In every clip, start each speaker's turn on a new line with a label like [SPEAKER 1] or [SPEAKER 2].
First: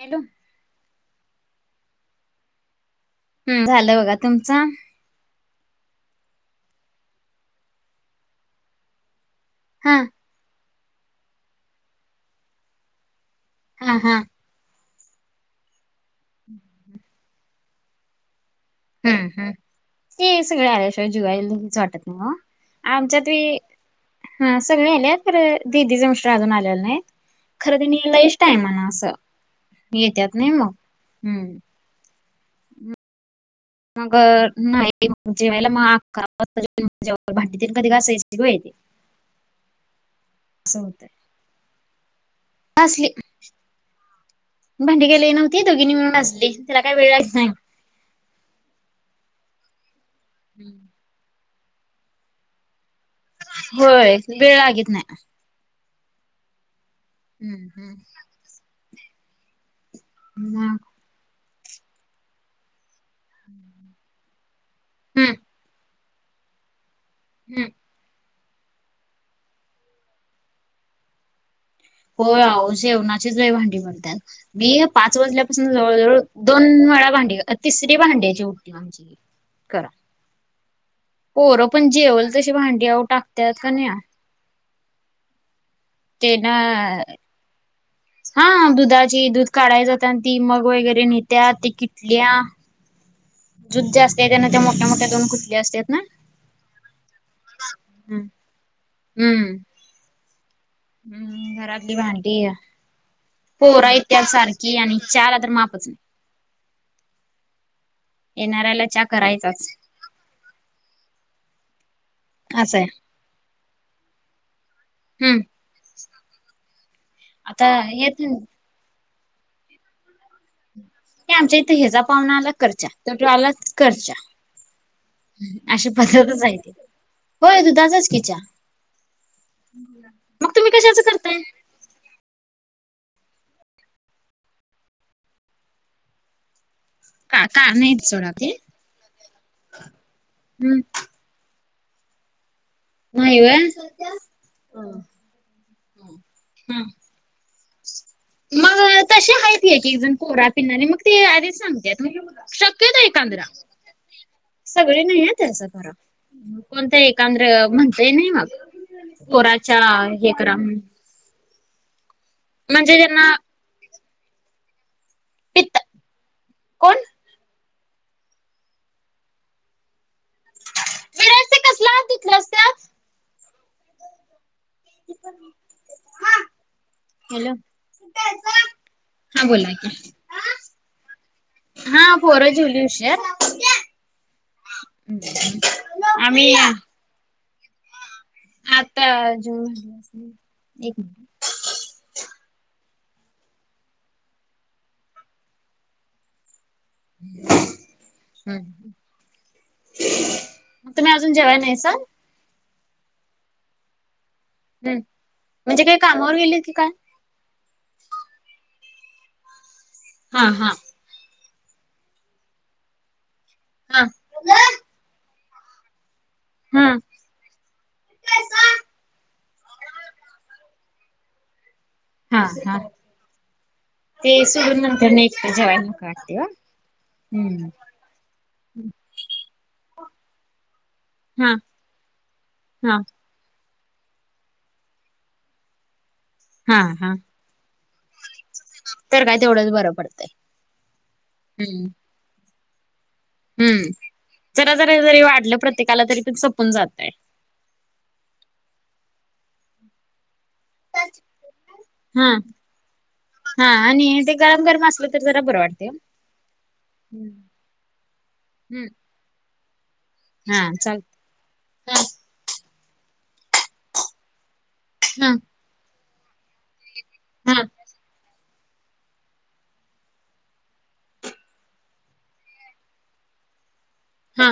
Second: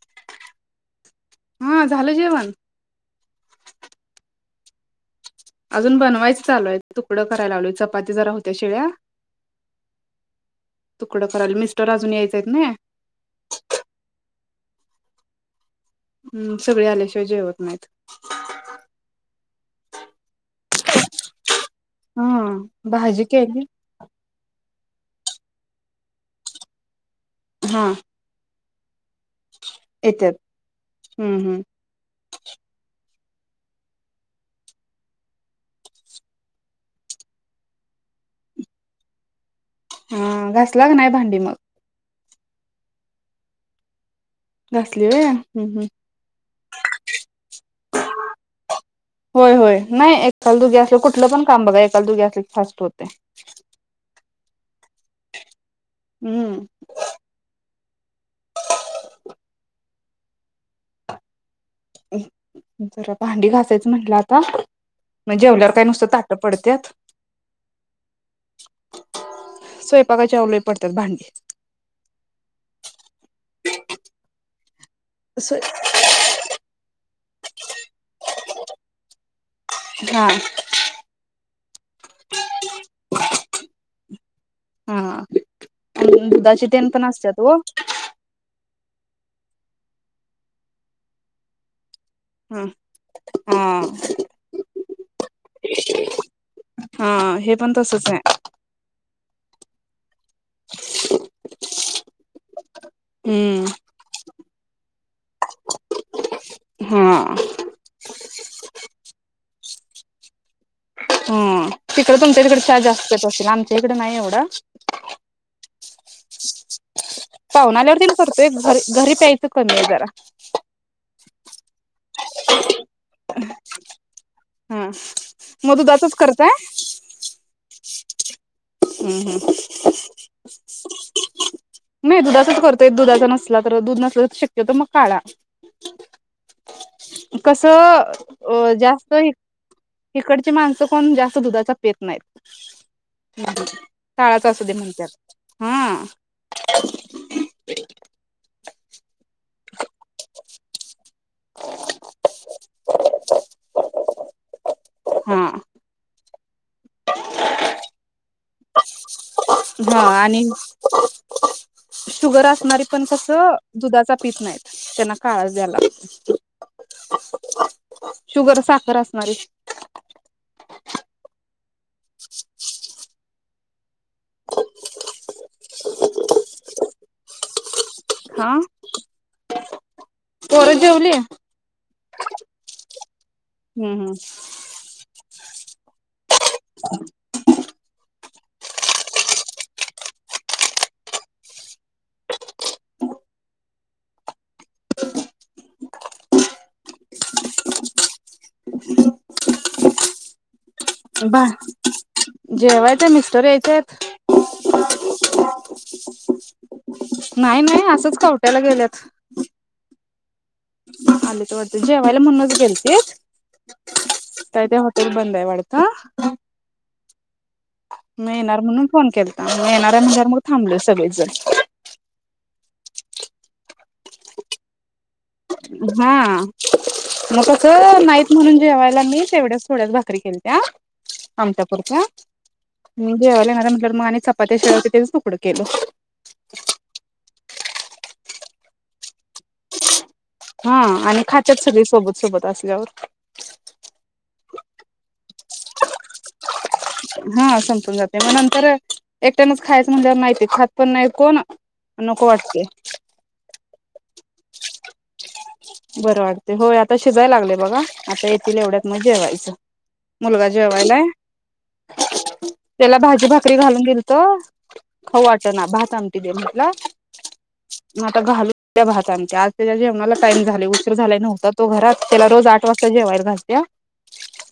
[SPEAKER 1] Hello.
[SPEAKER 2] हा झालं जेवण.
[SPEAKER 1] हम्म झालं बघा तुमचं?
[SPEAKER 2] अजून बनवायचं चालूय तुकडं करायला लावलोय चपाती जरा होत्या शिळ्या
[SPEAKER 1] हा.
[SPEAKER 2] तुकडं करायला मिस्टर अजून यायच आहेत नाई.
[SPEAKER 1] हा हा.
[SPEAKER 2] हम्म सगळी आल्याशिवाय जेवत नाहीत.
[SPEAKER 1] हम्म हम ते सगळ आले. जुवायलाच वाटत नाही
[SPEAKER 2] हा
[SPEAKER 1] आ
[SPEAKER 2] भाजी
[SPEAKER 1] आमच्यातबी
[SPEAKER 2] केली?
[SPEAKER 1] हा सगळी आल्यात खरं दिदीचं मिस्टर अजून आलेल नाहीत खरं
[SPEAKER 2] हा
[SPEAKER 1] त्यांनी लई टायमान असं येत्यात नाही मग हम्म. मग नाही जेवायला मग अकरा वाजता जेवतोय मग भांडी तेन कधी घासायची ग बाई ती.
[SPEAKER 2] हा
[SPEAKER 1] असं
[SPEAKER 2] घासला क
[SPEAKER 1] होतंय
[SPEAKER 2] नाही भांडी मग.
[SPEAKER 1] घासली.
[SPEAKER 2] घासली
[SPEAKER 1] भांडी काय
[SPEAKER 2] व्हय
[SPEAKER 1] लई नव्हती
[SPEAKER 2] हम्म हम्म
[SPEAKER 1] दोघीनी मिळून घासली त्याला काय वेळ लागत नाही.
[SPEAKER 2] होय होय नाही एकाल दोघी असलं कुठलं पण काम बघा एकाला दोघी असल कि फास्ट होतयं.
[SPEAKER 1] होय वेळ लागेत नाही.
[SPEAKER 2] हम्म.
[SPEAKER 1] हम्म हम्म. हम्म ना.
[SPEAKER 2] जरा भांडी घासायचं म्हटलं आता
[SPEAKER 1] हम्म
[SPEAKER 2] जेवल्यावर काय नुसतं ताट पडत्यात.
[SPEAKER 1] हम्म.
[SPEAKER 2] स्वयंपाकाची अव लई पडत्यात भांडी.
[SPEAKER 1] होय आव जेवणाचीच लय भांडी म्हणतात मी पाच वाजल्यापासून जवळजवळ दोन वेळा भांडी अ तिसरी भांड्याची बुट्टी आमची ही.
[SPEAKER 2] हा.
[SPEAKER 1] पोरं पण जेवल तशी भांडी आहो टाकत्यात का नाही या.
[SPEAKER 2] अ दुधाचे तेन पण असत्यात वो.
[SPEAKER 1] हा दुधाची दूध काढाय जात आणि ती मग वगैरे नेत्या ते किटल्या
[SPEAKER 2] हा. हा
[SPEAKER 1] जुज जास्त त्यानंतर ते मोठ्या मोठ्या दोन कुठले असतात ना.
[SPEAKER 2] हा हे पण तसच आहे.
[SPEAKER 1] हम्म. हम्म. हम्म घरातली भांडी या.
[SPEAKER 2] हम्म
[SPEAKER 1] पोर येत्यात सारखी आणि चहाला तर मापच नाही.
[SPEAKER 2] हा.
[SPEAKER 1] येणाऱ्याला चहा करायचाचं.
[SPEAKER 2] तिकडं तुमच्या तिकडं
[SPEAKER 1] असं
[SPEAKER 2] चहा
[SPEAKER 1] आहे
[SPEAKER 2] जास्त पीत असतील आमच्या इकडे नाही एवढा.
[SPEAKER 1] हम्म. अस.
[SPEAKER 2] पाहुणाल्यावरती मी करतोय घरी घरी प्यायचं कमी आहे जरा
[SPEAKER 1] आमच्या इथ हेच पाहुना आला करच्या तटू आलाच करच्या
[SPEAKER 2] हा मग
[SPEAKER 1] अशा
[SPEAKER 2] दुधाचच
[SPEAKER 1] पद्धतच
[SPEAKER 2] करताय
[SPEAKER 1] आहेत. होय दुधाचाच किचा
[SPEAKER 2] हम्म हम्म
[SPEAKER 1] मग तुम्ही कशाच करताय?
[SPEAKER 2] नाही दुधाचाच करतोय दुधाचा नसला तर दूध नसल तर शक्यत मग काळा
[SPEAKER 1] का
[SPEAKER 2] कस
[SPEAKER 1] का नाही सोडा ते
[SPEAKER 2] अ जास्त येकडची
[SPEAKER 1] हम्म
[SPEAKER 2] माणसं कोण जास्त दुधाचा पेत
[SPEAKER 1] नाही
[SPEAKER 2] नाहीत.
[SPEAKER 1] व्हय.
[SPEAKER 2] काळाच असू दे म्हणतात हा.
[SPEAKER 1] हम्म. मग तसे आहेत ये कीज पोरात पिनारे मग ते आधीच सांगते तु शक्यता एक कांधरा सगळे नाही
[SPEAKER 2] हा
[SPEAKER 1] आहेचं खर कोणतं एकांद्र म्हणतय नाही मग पोराच्या
[SPEAKER 2] हा
[SPEAKER 1] हे
[SPEAKER 2] आणि
[SPEAKER 1] करा म्हण.
[SPEAKER 2] शुगर असणार पण कस
[SPEAKER 1] ज्यांना
[SPEAKER 2] दुधा पीस नाही त्यां काळज्याला
[SPEAKER 1] पित्त कोण
[SPEAKER 2] शुगर साखर असणारी
[SPEAKER 1] स्ते कसला रस्
[SPEAKER 2] [inaudible]
[SPEAKER 1] हा हॅलो.
[SPEAKER 2] हा.
[SPEAKER 1] हा बोला की
[SPEAKER 2] पोरं जेवली?
[SPEAKER 1] हा पोर जेवली असेल.
[SPEAKER 2] हम्म हम्म.
[SPEAKER 1] आम्ही
[SPEAKER 2] [inaudible]
[SPEAKER 1] आता जून महि अस एक महि
[SPEAKER 2] [inaudible]
[SPEAKER 1] [inaudible]
[SPEAKER 2] बा
[SPEAKER 1] जेवाय नाहीसा?
[SPEAKER 2] जेवायच्या मिस्तर यायच्यात.
[SPEAKER 1] हम्म म्हणजे काय कामावर गेले होती की काय?
[SPEAKER 2] नाही नाही असंच खवट्याला गेल्यात.
[SPEAKER 1] हा हा.
[SPEAKER 2] आली त वाते जेवा्हाला म्हनज गेलती
[SPEAKER 1] हा
[SPEAKER 2] काय ते हॉटेल बंद आहे वाढत. का?
[SPEAKER 1] हा.
[SPEAKER 2] मी येणार म्हणून फोन केलता मी येणारऱ्या म्हंतर मग थांबल सगळे जण
[SPEAKER 1] हा हा ते सडून नंतर नाही. एकटं जेवायला नको
[SPEAKER 2] हा
[SPEAKER 1] वाटतंय ओ.
[SPEAKER 2] मग कस
[SPEAKER 1] हम्म.
[SPEAKER 2] नाही. म्हणून जेवायला मी तेवढ्याच थोड्याच भाकरी केलत्या
[SPEAKER 1] हा
[SPEAKER 2] आमटपूरच्या
[SPEAKER 1] हा
[SPEAKER 2] जेवाला म्हट मग आणि चपात्या शेव तकडं केलं.
[SPEAKER 1] हा हा. तर काय तेवढंच बरोब पडतं.
[SPEAKER 2] हा आणि खातत सगळी सोबत सोबत असल्यावर
[SPEAKER 1] हम्म जरा जरा जरी वाढलं प्रत्येकाला तरी पण सपून जातय.
[SPEAKER 2] हा समजून जाते मग नंतर एकटच खायचं म्हणल्या माहिती खात पण नाहीकोण नको
[SPEAKER 1] हा
[SPEAKER 2] वाटते.
[SPEAKER 1] हा आणि ते गरम गरम असले. जरा बर.
[SPEAKER 2] बरं वाटते होय आता शिजावयला लागले बघा आता येतील एवढ्यात
[SPEAKER 1] हम्म.
[SPEAKER 2] मजा व्हायचं. मुलगा
[SPEAKER 1] हा चालतंय.
[SPEAKER 2] जेवायला
[SPEAKER 1] हा
[SPEAKER 2] त्याला भाजी भाकरी घालून दिेल तो खाऊ
[SPEAKER 1] हा
[SPEAKER 2] वाटना भात आमटि दे म्हटल
[SPEAKER 1] हा
[SPEAKER 2] मग आता घालू द्या भात‌ आमटी आज तेज्या जेवणाला टाईम झालय उशीर झाला नव्हता तो घरात त्याला रोज आठ वाजता जेवायला घालत्या.
[SPEAKER 1] हा.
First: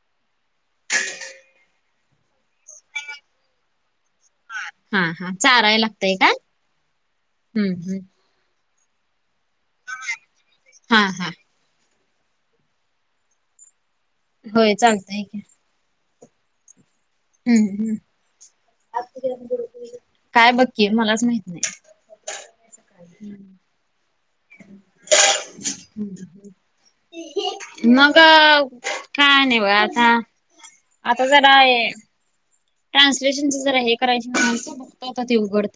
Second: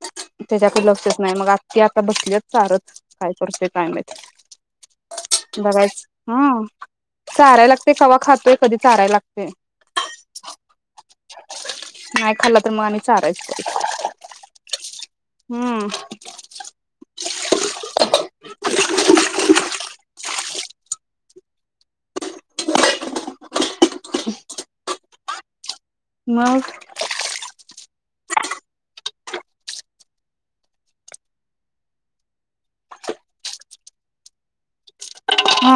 [SPEAKER 2] [unintelligible] त्याज्याकडे लक्षच नाही मग आत्या आता बसलीयात चारत काय करतोय काय
[SPEAKER 1] हा हा
[SPEAKER 2] माहित?
[SPEAKER 1] चाराय
[SPEAKER 2] बघाच
[SPEAKER 1] लागतय का
[SPEAKER 2] हम्म चाराय
[SPEAKER 1] हम्म
[SPEAKER 2] लागते
[SPEAKER 1] हम्म
[SPEAKER 2] तवा खातोय. कधी चाराय लागतय
[SPEAKER 1] हा हा.
[SPEAKER 2] नाही खाला तर मग आम्ही चारायच.
[SPEAKER 1] होय चालतय की.
[SPEAKER 2] हम्म.
[SPEAKER 1] हम्म काय बग कि मलाच माहित नाही.
[SPEAKER 2] मग
[SPEAKER 1] [unintelligible] मग.. अ काय नाही बगा आता. आता जरा हे ट्रान्सलेशनच जरा हे करायच म्हणालतो
[SPEAKER 2] हा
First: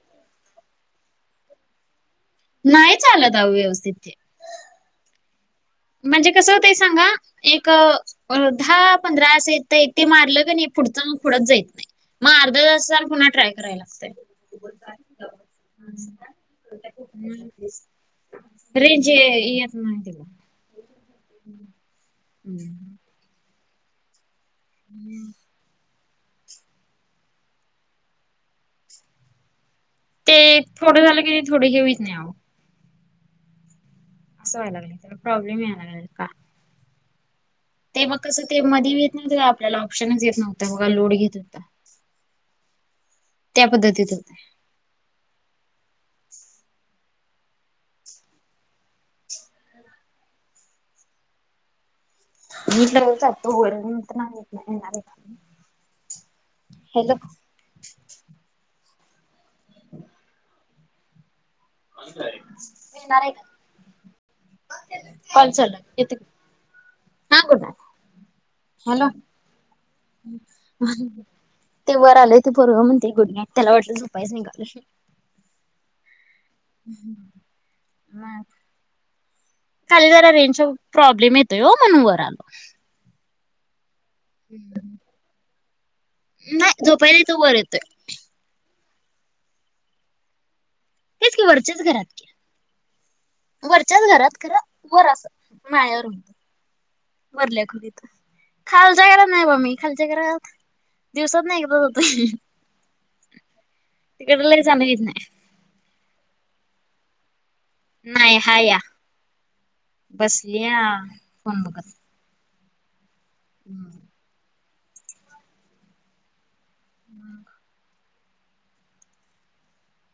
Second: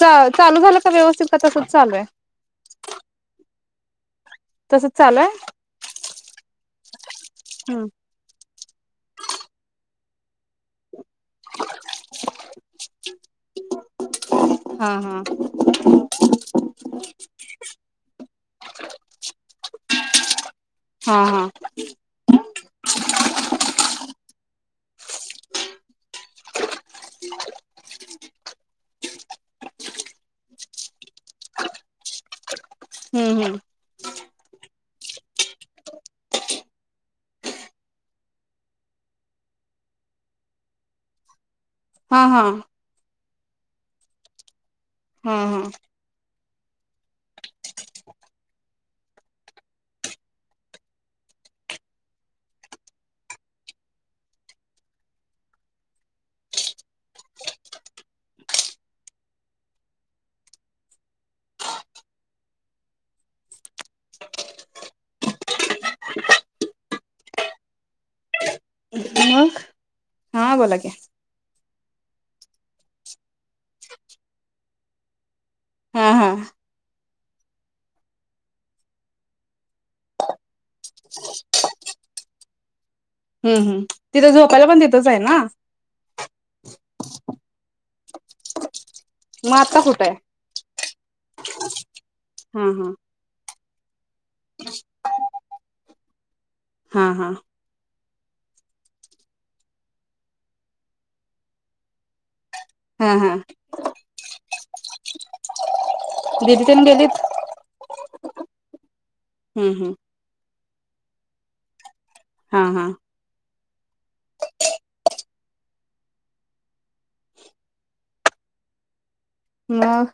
[SPEAKER 2] चा चालू झालं का व्यवस्थित का तसच चालू आहे?
[SPEAKER 1] नाही चालत आहो व्यवस्थित ते
[SPEAKER 2] तसच चालूय?
[SPEAKER 1] म्हणजे कसं होतय सांगा एक अ
[SPEAKER 2] आहे
[SPEAKER 1] दहा पंधरा असं येतय ते मारलं क नाही पुढचं पुढच जाईत नाही मग अर्धा तासान पुन्हा ट्राय करायला लागतय.
[SPEAKER 2] हा हा.
[SPEAKER 1] रेंज येत नाही.
[SPEAKER 2] हा हा
[SPEAKER 1] हम्म [unintelligible] हम्म [inaudible] ते थोडं झालं की थोडे हे होईत नाही आव
[SPEAKER 2] हम्म हम्म.
[SPEAKER 1] असं व्हाय लागलय त्याला प्रॉ्लेम याय लागलाय का. ते मग कसं ते मधी येत नव्हत आपल्याला ऑप्शनच येत नव्हतं बघा लोड घेत होत.
[SPEAKER 2] हा हा.
[SPEAKER 1] त्या पद्धतीत होते.
[SPEAKER 2] हम्म हम्म.
[SPEAKER 1] मी तर रोज जातो वैरण [unintelligible] हॅलो येणारा आहे. काँल चालूय येते हा बोला ना.
[SPEAKER 2] मग?
[SPEAKER 1] ह
[SPEAKER 2] हा बोला
[SPEAKER 1] ह
[SPEAKER 2] की
[SPEAKER 1] [unintelligible] ते वर आले ते पोरगं म्हणते गुड नाईट त्याला वाटलं झोपायच निघालोय.
[SPEAKER 2] हा हा
[SPEAKER 1] मात [unintelligible] खाली जरा रेंज चा प्रॉब्लेम येतोय ओ म्हणुन वर आलो.
[SPEAKER 2] हम्म हम्म तिथं झोपायला पण तिथंच आहे ना?
[SPEAKER 1] नाही झोपाय ईत वर येतोय.
[SPEAKER 2] मग आता कूठय?
[SPEAKER 1] तेच की वरच्याच घरात की
[SPEAKER 2] हम्म हम्म.
[SPEAKER 1] वरच्याच घरात खर वर आस माळ्यावर.
[SPEAKER 2] हा हा
[SPEAKER 1] वरल्या खोलीत. खालच्या घरात नाही बा मी खालच्या घरात दिवसातन एकदा जातोय.
[SPEAKER 2] हम्म हम्म.
[SPEAKER 1] लय जाणं येत नाही
[SPEAKER 2] दिदी तन गेलीत.
[SPEAKER 1] नाही हा या
[SPEAKER 2] हम्म हम्म
[SPEAKER 1] बसली या फण बघत.
[SPEAKER 2] हा हा.
[SPEAKER 1] हम्म.
[SPEAKER 2] [inaudible]
[SPEAKER 1] हम्म.
[SPEAKER 2] मग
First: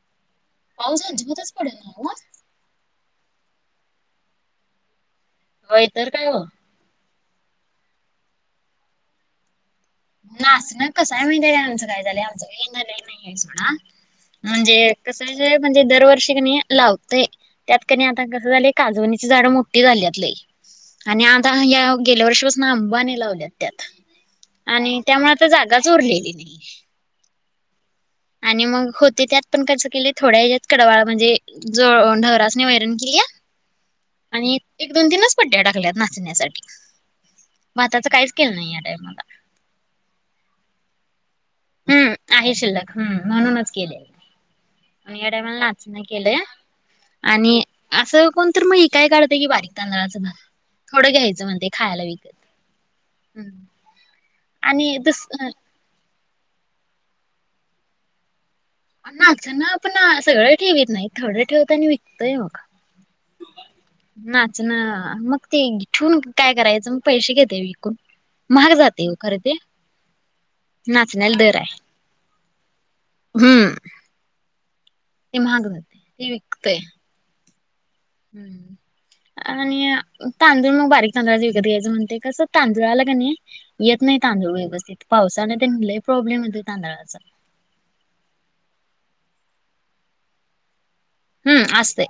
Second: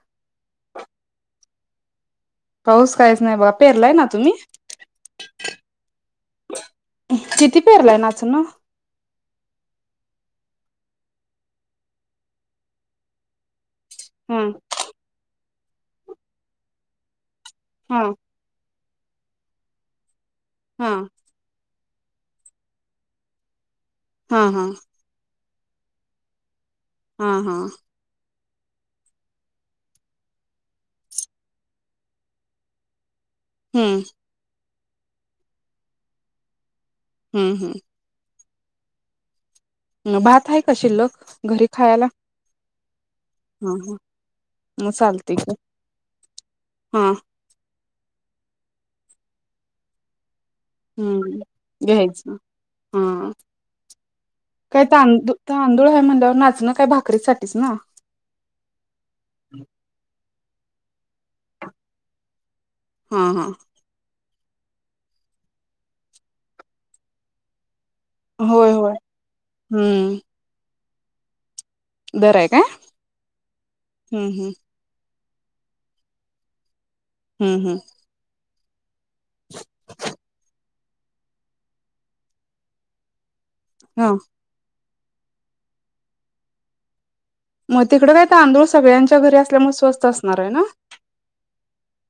[SPEAKER 1] पाऊस अजिबात पडत नाही ना.
[SPEAKER 2] पाऊस काहीच नाही बघा पेरलाय ना तुम्ही?
[SPEAKER 1] हो इ तरर काय हो.
[SPEAKER 2] किती पेरलाय नाचून ना.
[SPEAKER 1] नाच ना कस आहे म्हणते आमचं काय झालंय आमचं काही येणारय नाही आहे
[SPEAKER 2] हा
[SPEAKER 1] सोड म्हणजे कस म्हणजे दरवर्षी की नाही लावत त्यात क
[SPEAKER 2] हा
[SPEAKER 1] आता काजची झाड मोठी झाली.
[SPEAKER 2] हा
[SPEAKER 1] आता ह गेल्या वर्षीपासून अंबाने लावल्यात त्यात
[SPEAKER 2] हा हा.
[SPEAKER 1] आणि त्यामुळे आता जागाच उरलेली नाही.
[SPEAKER 2] हा हा.
[SPEAKER 1] आणि मग होते त्यात पण खर्च केले थोड्या हत कडवाळा म्हणजे ज ढवराचने वैरण केली आहे.
[SPEAKER 2] हम्म.
[SPEAKER 1] आणि एक दोन तीनच पडट्या टाकल्यात नाचण्यासाठी
[SPEAKER 2] हम्म हम्म.
[SPEAKER 1] भातातच काहीच केलं नाही या टायमला
[SPEAKER 2] मग भात आहे का शिल्लक घरी खायला.
[SPEAKER 1] हम्म आहे शिल्लक हम्म म्हणूनच
[SPEAKER 2] हा हा
[SPEAKER 1] केलय.
[SPEAKER 2] मग
[SPEAKER 1] म याड
[SPEAKER 2] चालते की
[SPEAKER 1] मला नाचना केलंय
[SPEAKER 2] हा
[SPEAKER 1] आणि असं कोण तर मग काय काढतंय की बारीक तांदळाच ना. थोडं
[SPEAKER 2] हम्म
[SPEAKER 1] घ्यायचं म्हणते खायला विकत
[SPEAKER 2] घ्यायचं हा
[SPEAKER 1] हम्म.
[SPEAKER 2] काय तांदूळ तांदूळ आहे म्हणल्यावर नाचणं काय भाकरी साठीच ना.
[SPEAKER 1] नाच ना आपण सगळे ठेवीत नाही थोडं ठेवत आणि विकतय बग
[SPEAKER 2] हा हा.
[SPEAKER 1] नाच ना मग ते ठेवून काय करायचं मग पैसे घेते विकून
[SPEAKER 2] होय
[SPEAKER 1] महाग
[SPEAKER 2] होय
[SPEAKER 1] जाते खरे ते
[SPEAKER 2] हम्म
[SPEAKER 1] नाचण्याला दर आहे.
[SPEAKER 2] बर आहेय का?
[SPEAKER 1] हम्म.
[SPEAKER 2] हम्म हम्म.
[SPEAKER 1] निम माग मते वि इिकत
[SPEAKER 2] हम्म हम्म.
[SPEAKER 1] हम्म. आणि तांदूळ मग बारीक तांदूळा विकत घ्यायचं म्हणते कसं तांदूळ आला का नाही. येत
[SPEAKER 2] हा
[SPEAKER 1] नाही तांदूळ व्यवस्थित पावसाने त्यांलाही प्रॉब्लेम येतो तांदळाचा
[SPEAKER 2] मग तिकड का तर आंदोलळ सगळ्यांच्या घरी असल्यामुळे स्वस्त असणार आहे ना.
[SPEAKER 1] हम्म असते.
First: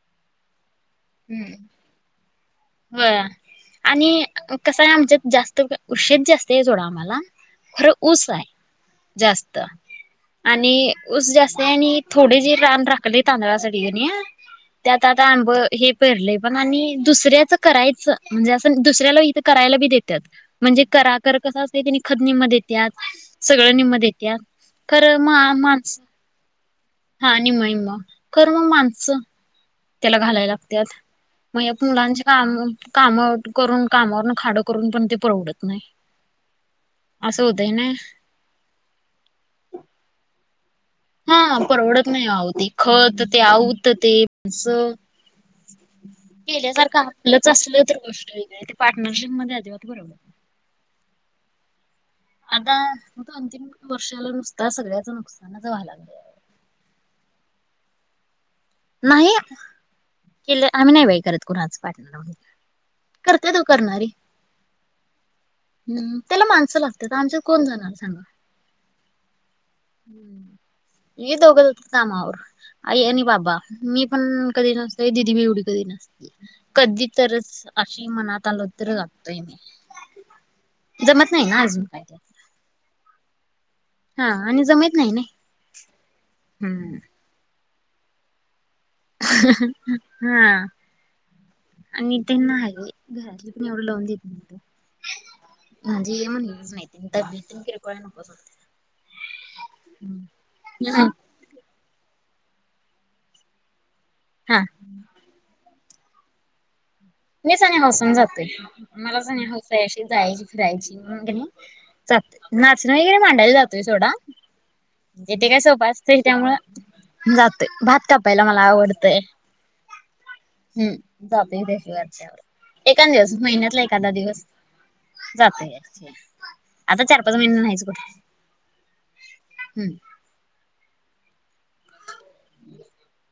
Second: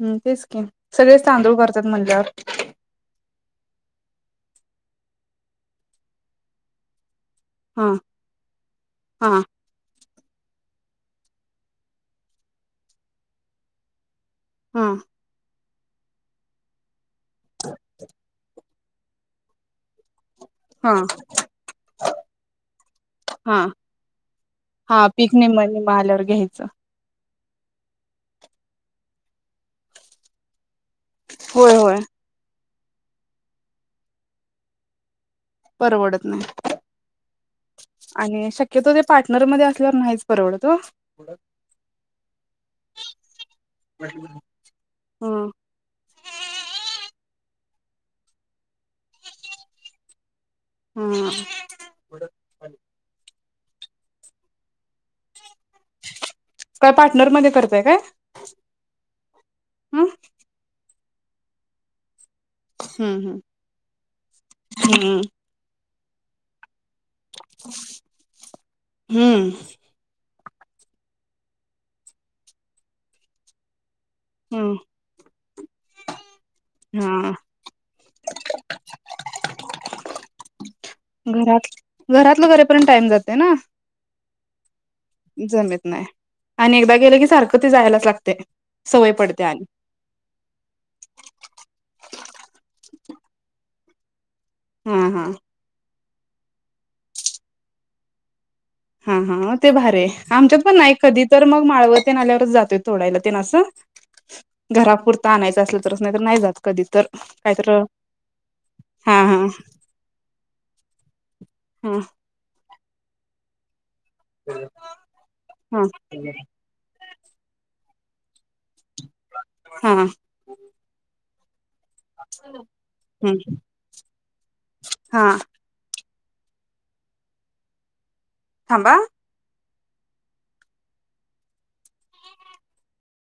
[SPEAKER 2] हम्म तेच कीन सगळेच तांदूळ करतात म्हणल्यावर
[SPEAKER 1] ह आणि कसं आहे आमच्यात जास्त उशीध जास्त आहे जोडा आम्हाला खरं
[SPEAKER 2] हा
[SPEAKER 1] ऊस आहे
[SPEAKER 2] हा
[SPEAKER 1] जास्त आणि उस जास्त आणि थोडे जे रान राखले तांदळासाठी घणी
[SPEAKER 2] हा
[SPEAKER 1] त्यात आता आंब हे परलंय पण आणि दुसऱ्याच करायचं म्हणजे अस. दुसऱ्याला इथे करायला बी देतात. म्हणजे
[SPEAKER 2] हा
[SPEAKER 1] करा कर कस असत तिने खत निम् देत्याात
[SPEAKER 2] हा
[SPEAKER 1] सगळं निम्म देतात.
[SPEAKER 2] हा पिकने म महाल्यावर घ्यायचं.
[SPEAKER 1] हा निम्म, निम्म खरं मग माणसं त्याला घालायला लागतात माझ्या
[SPEAKER 2] होय
[SPEAKER 1] पण
[SPEAKER 2] होय
[SPEAKER 1] मुलांचं काम, काम करून कामावरून खाडं करून पण ते परवडत नाही
[SPEAKER 2] परवडत नाही
[SPEAKER 1] असं होतंय ना
[SPEAKER 2] आणि शक्य कि तर पार्टनरमध्ये असल्यावर नाहीच परवडत ओ
[SPEAKER 1] हा परवडत नाही आओ ती खत ते आऊत ते
[SPEAKER 2] हं
[SPEAKER 1] केल्यासारखं आपलंच असलं तर गोष्ट वेगळीय ते पार्टनरशिप मध्ये अजिबात बरोबर नाही
[SPEAKER 2] हम्म
[SPEAKER 1] आता तो अंतिम वर्षाला नुसता सगळ्याच नुकसानाच वला
[SPEAKER 2] काय पार्टनरमध्येध्ये करताय काय?
[SPEAKER 1] नाही
[SPEAKER 2] हं
[SPEAKER 1] केल आम्ही नाही बाई करत कुणाच पार्टनर मधी
[SPEAKER 2] हम्म
[SPEAKER 1] करतेत ओ करणारी
[SPEAKER 2] हम्म
[SPEAKER 1] हम् त्याला माणसं लागत आमच्या कोण जाणार सांगा.
[SPEAKER 2] हम्म
[SPEAKER 1] हे दोघं कामावर आई आणि बाबा मी पण
[SPEAKER 2] हम्म
[SPEAKER 1] कधी
[SPEAKER 2] हम्म
[SPEAKER 1] नस. ए दिदी मी एवढी कधी नसते कधी
[SPEAKER 2] हा
[SPEAKER 1] तरच अशी मनात आलोतर जागतोय मी जमत नाही ना
[SPEAKER 2] घरात
[SPEAKER 1] अजून काय ते
[SPEAKER 2] घरातलं करेपर्यंत टाइम जाते ना
[SPEAKER 1] हा आणि जमत नाही ना
[SPEAKER 2] जमत नाही आणि एकदा
[SPEAKER 1] हम्म
[SPEAKER 2] गेलं की सारखं म ते जायलाच लागतय सवय पडते आणि
[SPEAKER 1] हा आणि ते नाही घरातलं पण एवढं लावून देत नाहीत
[SPEAKER 2] हा, हा
[SPEAKER 1] म्हणजे हे म्हण येज नाही नते
[SPEAKER 2] हा, हा म ते भार आहे आमच्यात पण नाही
[SPEAKER 1] हा
[SPEAKER 2] कधी तर मग माळवतेन आल्यावरच जातोय तथोडायला ते ना असं.
[SPEAKER 1] हा
[SPEAKER 2] घरापुरता आणायचं असल तरच नाही तर नाही जात. कधी तर
[SPEAKER 1] मीच
[SPEAKER 2] काहीतर
[SPEAKER 1] आणि हसून जातोय
[SPEAKER 2] हा
[SPEAKER 1] मलाच नाही
[SPEAKER 2] हा
[SPEAKER 1] हचशी जायची फिरायची म्हणून
[SPEAKER 2] हा
[SPEAKER 1] जाते. नाचणं वगैरे मांडायला जातोय सोडा जेथे काय
[SPEAKER 2] हा
[SPEAKER 1] सोपां असते त्यामुळ जाते भात कापायला मला आवडतय
[SPEAKER 2] हा
[SPEAKER 1] [unintelligible] एकंदिवस
[SPEAKER 2] हम्म
[SPEAKER 1] महिन्यातला एखादा दिवस
[SPEAKER 2] हा
[SPEAKER 1] जातय आता चार पाच महिने नाहीच कुठ?
[SPEAKER 2] थांबा
[SPEAKER 1] हम्म